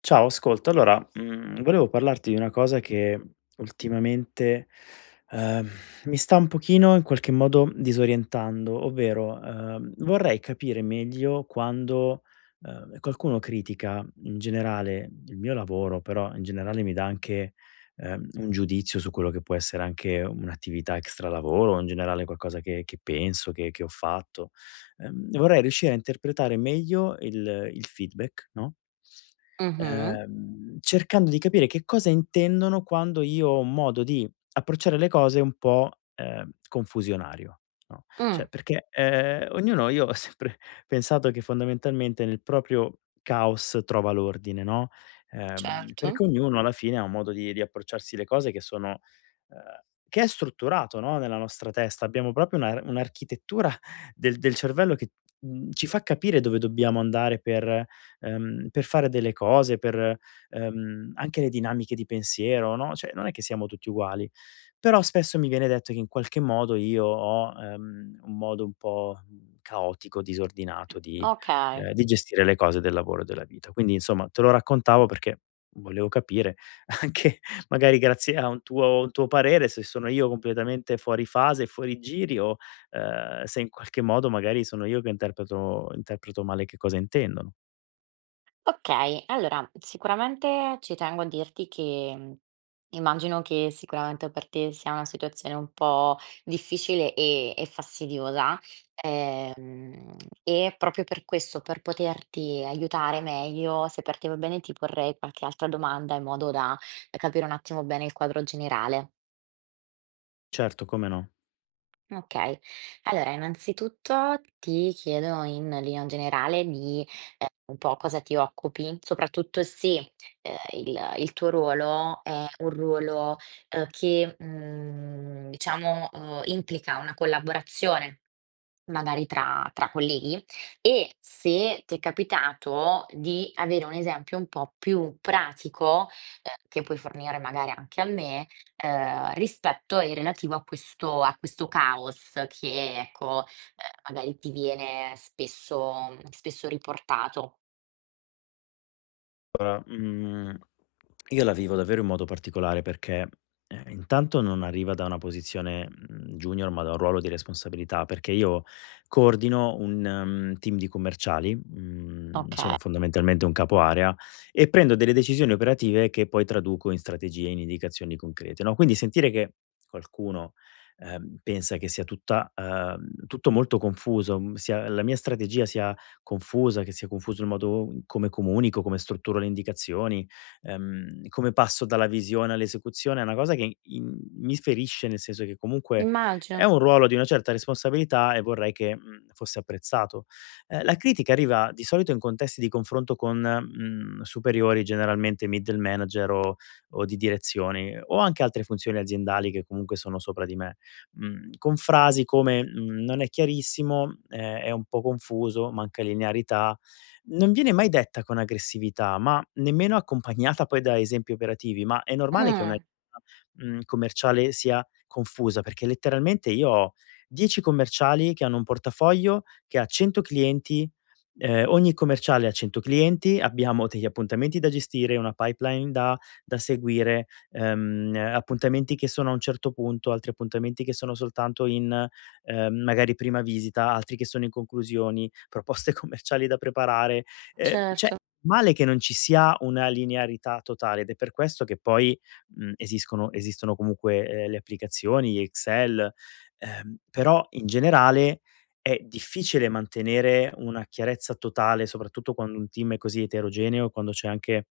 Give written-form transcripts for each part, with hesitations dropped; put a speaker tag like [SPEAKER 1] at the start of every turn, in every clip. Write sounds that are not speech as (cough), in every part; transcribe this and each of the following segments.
[SPEAKER 1] Ciao, ascolta, allora, volevo parlarti di una cosa che ultimamente, ehm, mi sta un pochino in qualche modo disorientando. Ovvero, vorrei capire meglio quando, qualcuno critica in generale il mio lavoro, però in generale mi dà anche, un giudizio su quello che può essere anche un'attività extra lavoro o in generale qualcosa che penso, che ho fatto. Vorrei riuscire a interpretare meglio il feedback, no,
[SPEAKER 2] Mh-mh.
[SPEAKER 1] cercando di capire che cosa intendono quando io ho un modo di approcciare le cose un po', confusionario, no,
[SPEAKER 2] Mh,
[SPEAKER 1] cioè perché, ognuno, io ho sempre (laughs) pensato che fondamentalmente nel proprio caos trova l'ordine, no,
[SPEAKER 2] certo.
[SPEAKER 1] perché ognuno alla fine ha un modo di approcciarsi le cose che sono ehm, che è strutturato, no, nella nostra testa. Abbiamo proprio una un'architettura del cervello che, ci fa capire dove dobbiamo andare per fare delle cose, per, anche le dinamiche di pensiero, no, cioè non è che siamo tutti uguali. Però spesso mi viene detto che in qualche modo io ho, un modo un po' caotico, disordinato
[SPEAKER 2] Okay.
[SPEAKER 1] di gestire le cose del lavoro e della vita. Quindi insomma te lo raccontavo perché volevo capire (laughs) anche magari grazie a un tuo parere se sono io completamente fuori fase, fuori giri o, se in qualche modo magari sono io che interpreto male che cosa intendono.
[SPEAKER 2] Okay, allora sicuramente ci tengo a dirti che, immagino che sicuramente per te sia una situazione un po' difficile e fastidiosa, ehm, e proprio per questo, per poterti aiutare meglio, se per te va bene ti porrei qualche altra domanda in modo da capire un attimo bene il quadro generale.
[SPEAKER 1] Certo, come no.
[SPEAKER 2] Okay. Allora, innanzitutto ti chiedo in linea generale di, un po' cosa ti occupi, soprattutto se, il tuo ruolo è un ruolo, che, diciamo, implica una collaborazione magari tra colleghi e se ti è capitato di avere un esempio un po' più pratico, che puoi fornire magari anche a me, rispetto e relativo a questo caos che ecco, magari ti viene spesso riportato.
[SPEAKER 1] Allora, io la vivo davvero in modo particolare perché, intanto non arriva da una posizione, mhmm, junior, ma da un ruolo di responsabilità, perché io coordino un, mhmm, team di commerciali, mhmm,
[SPEAKER 2] Okay,
[SPEAKER 1] sono fondamentalmente un capo area e prendo delle decisioni operative che poi traduco in strategie, in indicazioni concrete, no, quindi sentire che qualcuno, pensa che sia tutta tutto molto confuso, mhmm, sia la mia strategia sia confusa, che sia confuso il modo in come comunico, come strutturo le indicazioni, come passo dalla visione all'esecuzione, è una cosa che in mi ferisce, nel senso che comunque è
[SPEAKER 2] immagino.
[SPEAKER 1] un ruolo di una certa responsabilità e vorrei che, fosse apprezzato. La critica arriva di solito in contesti di confronto con, mhmm, superiori, generalmente middle manager o di direzioni o anche altre funzioni aziendali che comunque sono sopra di me, mhmm, con frasi come, mhmm: "Non è chiarissimo, è un po' confuso, manca linearità". Non viene mai detta con aggressività, ma nemmeno accompagnata poi da esempi operativi, ma è normale che una,
[SPEAKER 2] Mh,
[SPEAKER 1] commerciale sia confusa, perché letteralmente io ho 10 commerciali che hanno un portafoglio che ha 100 clienti, ogni commerciale ha 100 clienti, abbiamo degli appuntamenti da gestire, una pipeline da seguire, appuntamenti che sono a un certo punto, altri appuntamenti che sono soltanto in, magari prima visita, altri che sono in conclusioni, proposte (laughs) commerciali da preparare. Ehm, cioè,
[SPEAKER 2] certo,
[SPEAKER 1] male che non ci sia una linearità totale, ed è per questo che poi, esiscono esistono comunque, le applicazioni, Excel, però in generale è difficile mantenere una chiarezza totale, soprattutto quando un team è così eterogeneo, quando c'è anche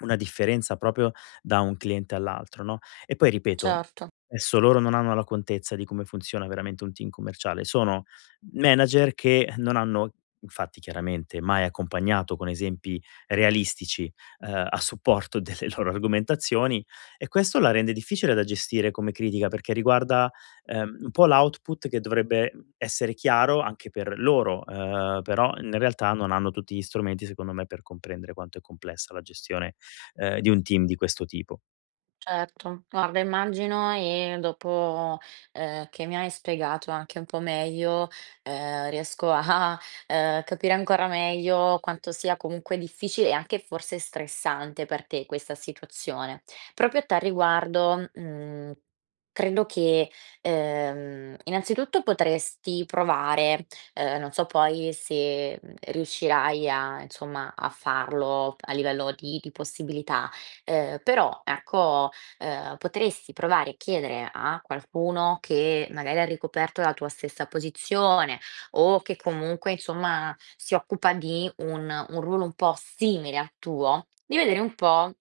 [SPEAKER 1] una differenza proprio da un cliente all'altro, no, e poi ripeto,
[SPEAKER 2] certo.
[SPEAKER 1] adesso loro non hanno la contezza di come funziona veramente un team commerciale. Sono manager che non hanno infatti chiaramente mai accompagnato con esempi realistici, a supporto delle (laughs) loro argomentazioni, e questo la rende difficile da gestire come critica perché riguarda, un po' l'output che dovrebbe essere chiaro anche per loro. Però in realtà non hanno tutti gli strumenti secondo me per comprendere quanto è complessa la gestione, di un team di questo tipo.
[SPEAKER 2] Certo, guarda immagino e dopo, che mi hai spiegato anche un po' meglio, riesco a, (laughs) capire ancora meglio quanto sia comunque difficile e anche forse stressante per te questa situazione. Proprio a tal riguardo, credo che, innanzitutto potresti provare, non so poi se, riuscirai a insomma a farlo a livello di possibilità, però ecco potresti provare a chiedere a qualcuno che magari ha ricoperto la tua stessa posizione o che comunque insomma si occupa di un ruolo un po' simile al tuo, di vedere un po'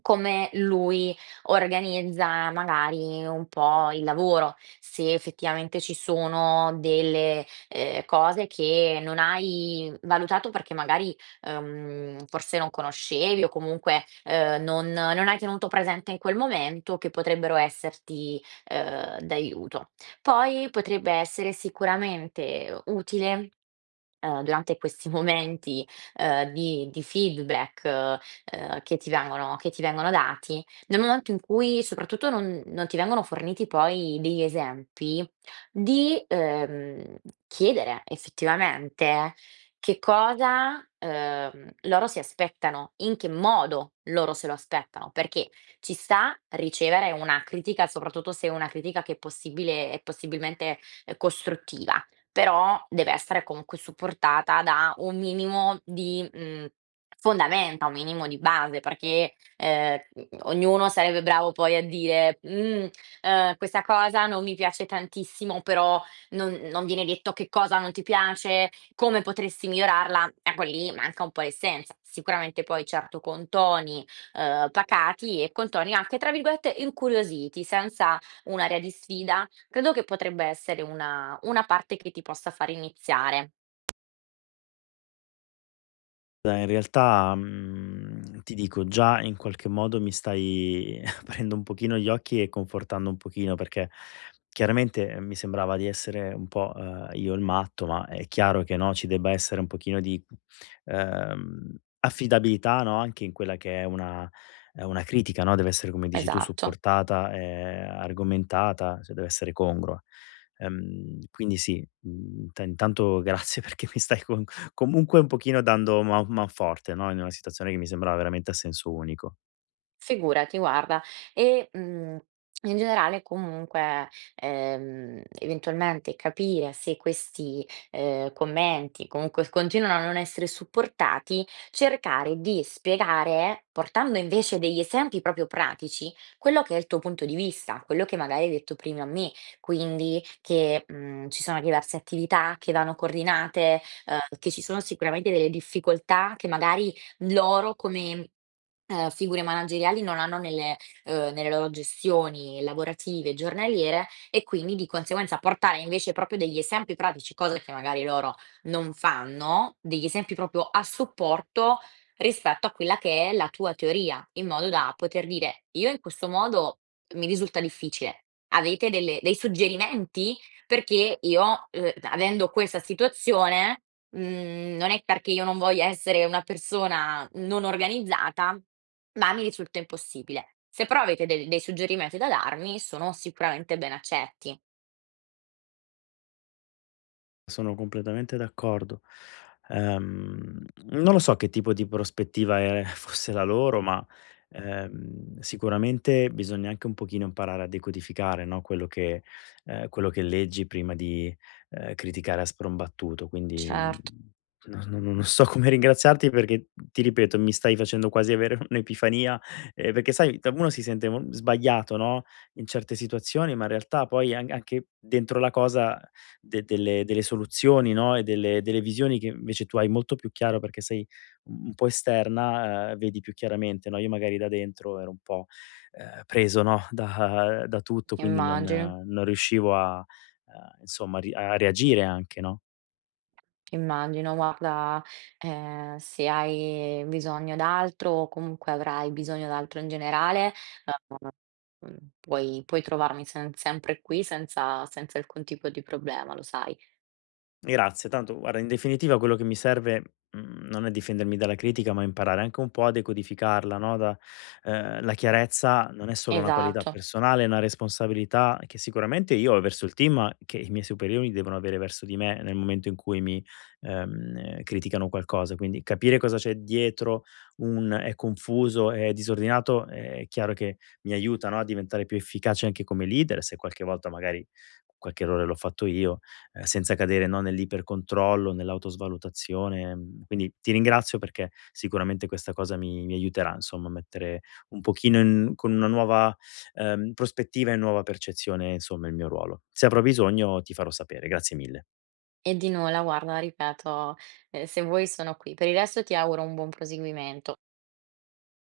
[SPEAKER 2] come lui organizza magari un po' il lavoro, se effettivamente ci sono delle, cose che non hai valutato perché magari forse non conoscevi o comunque, non hai tenuto presente in quel momento che potrebbero esserti, d'aiuto. Poi potrebbe essere sicuramente utile, durante questi (laughs) momenti, di feedback, che ti vengono dati, nel momento in cui soprattutto non ti vengono forniti poi degli esempi, di, chiedere effettivamente che cosa, loro si aspettano, in che modo loro se lo aspettano, perché ci sta ricevere una critica, soprattutto se è una critica che è possibilmente, costruttiva, però deve essere comunque supportata da un minimo di, fondamenta, un minimo di base, perché, ognuno sarebbe bravo poi a dire: "Mhmm, questa cosa non mi piace tantissimo", però non viene detto che cosa non ti piace, come potresti migliorarla? Ecco lì manca un po' l'essenza. Sicuramente poi certo con toni, pacati e con toni anche tra virgolette "incuriositi", senza un'aria di sfida, credo che potrebbe essere una parte che ti possa far iniziare.
[SPEAKER 1] Dai, in realtà, ti dico, già in qualche modo mi stai (laughs) aprendo un pochino gli occhi e confortando un pochino, perché chiaramente, mi sembrava di essere un po', io il matto, ma è chiaro che, no, ci debba essere un pochino di, ehm, affidabilità, no, anche in quella che è una critica, no, deve essere, come dici tu,
[SPEAKER 2] Esatto.
[SPEAKER 1] supportata, argomentata, cioè deve essere congrua. Quindi sì, ta intanto grazie (laughs) perché mi stai con comunque un pochino dando manforte, no, in una situazione che mi sembrava veramente a senso unico.
[SPEAKER 2] Figurati, guarda. E, in generale comunque, eventualmente capire se questi, commenti comunque continuano a non essere supportati, cercare di spiegare, portando invece degli esempi proprio pratici, quello che è il tuo punto di vista, quello che magari hai detto prima a me. Quindi che, ci sono diverse attività che vanno coordinate, che ci sono sicuramente delle difficoltà che magari loro come figure manageriali non hanno nelle nelle loro gestioni lavorative, giornaliere e quindi di conseguenza portare invece proprio degli esempi pratici, cosa che magari loro non fanno, degli esempi proprio a supporto rispetto a quella che è la tua teoria, in modo da poter dire: "Io in questo modo mi risulta difficile. Avete delle dei suggerimenti? Perché io, avendo questa situazione non è perché io non voglia essere una persona non organizzata, ma mi risulta impossibile. Se però avete del dei suggerimenti da darmi, sono sicuramente ben accetti".
[SPEAKER 1] Sono completamente d'accordo. Non lo so che tipo di prospettiva, (laughs) fosse la loro, ma, sicuramente bisogna anche un pochino imparare a decodificare, no, quello che leggi prima di, criticare a sprombattuto. Quindi,
[SPEAKER 2] Certo,
[SPEAKER 1] no, non so (laughs) come ringraziarti perché, ti ripeto, mi stai facendo quasi avere (laughs) un'epifania, perché sai, da uno si sente mo sbagliato, no, in certe situazioni, ma in realtà poi an anche dentro la cosa de delle soluzioni, no, e delle visioni che invece tu hai molto più chiaro perché sei un po' esterna, vedi più chiaramente, no, io magari da dentro ero un po', preso, no, (laughs) da tutto, quindi non
[SPEAKER 2] immagino,
[SPEAKER 1] non riuscivo a, insomma, ri a reagire anche, no?
[SPEAKER 2] immagino. Guarda, se hai bisogno d'altro o comunque avrai bisogno d'altro in generale, puoi trovarmi sen sempre qui senza alcun tipo di problema, lo sai.
[SPEAKER 1] Grazie, tanto guarda, in definitiva quello che mi serve, non è difendermi dalla critica, ma imparare anche un po' a decodificarla, no. Da la chiarezza non è solo una qualità
[SPEAKER 2] Esatto.
[SPEAKER 1] personale, è una responsabilità che sicuramente io ho verso il team, ma che i miei superiori devono avere verso di me nel momento in cui mi, criticano qualcosa. Quindi capire cosa c'è dietro un "è confuso, è disordinato", è chiaro che mi aiuta, no, a diventare più efficace anche come leader, se qualche volta magari qualche errore l'ho fatto io, senza cadere, no, nell'ipercontrollo, nell'autosvalutazione. Mhmm, quindi ti ringrazio perché sicuramente questa cosa mi aiuterà, insomma, a mettere un pochino in con una nuova, prospettiva e nuova percezione, insomma, il mio ruolo. Se avrò bisogno ti farò sapere. Grazie mille.
[SPEAKER 2] E di nulla, guarda, ripeto, se vuoi sono qui. Per il resto ti auguro un buon proseguimento.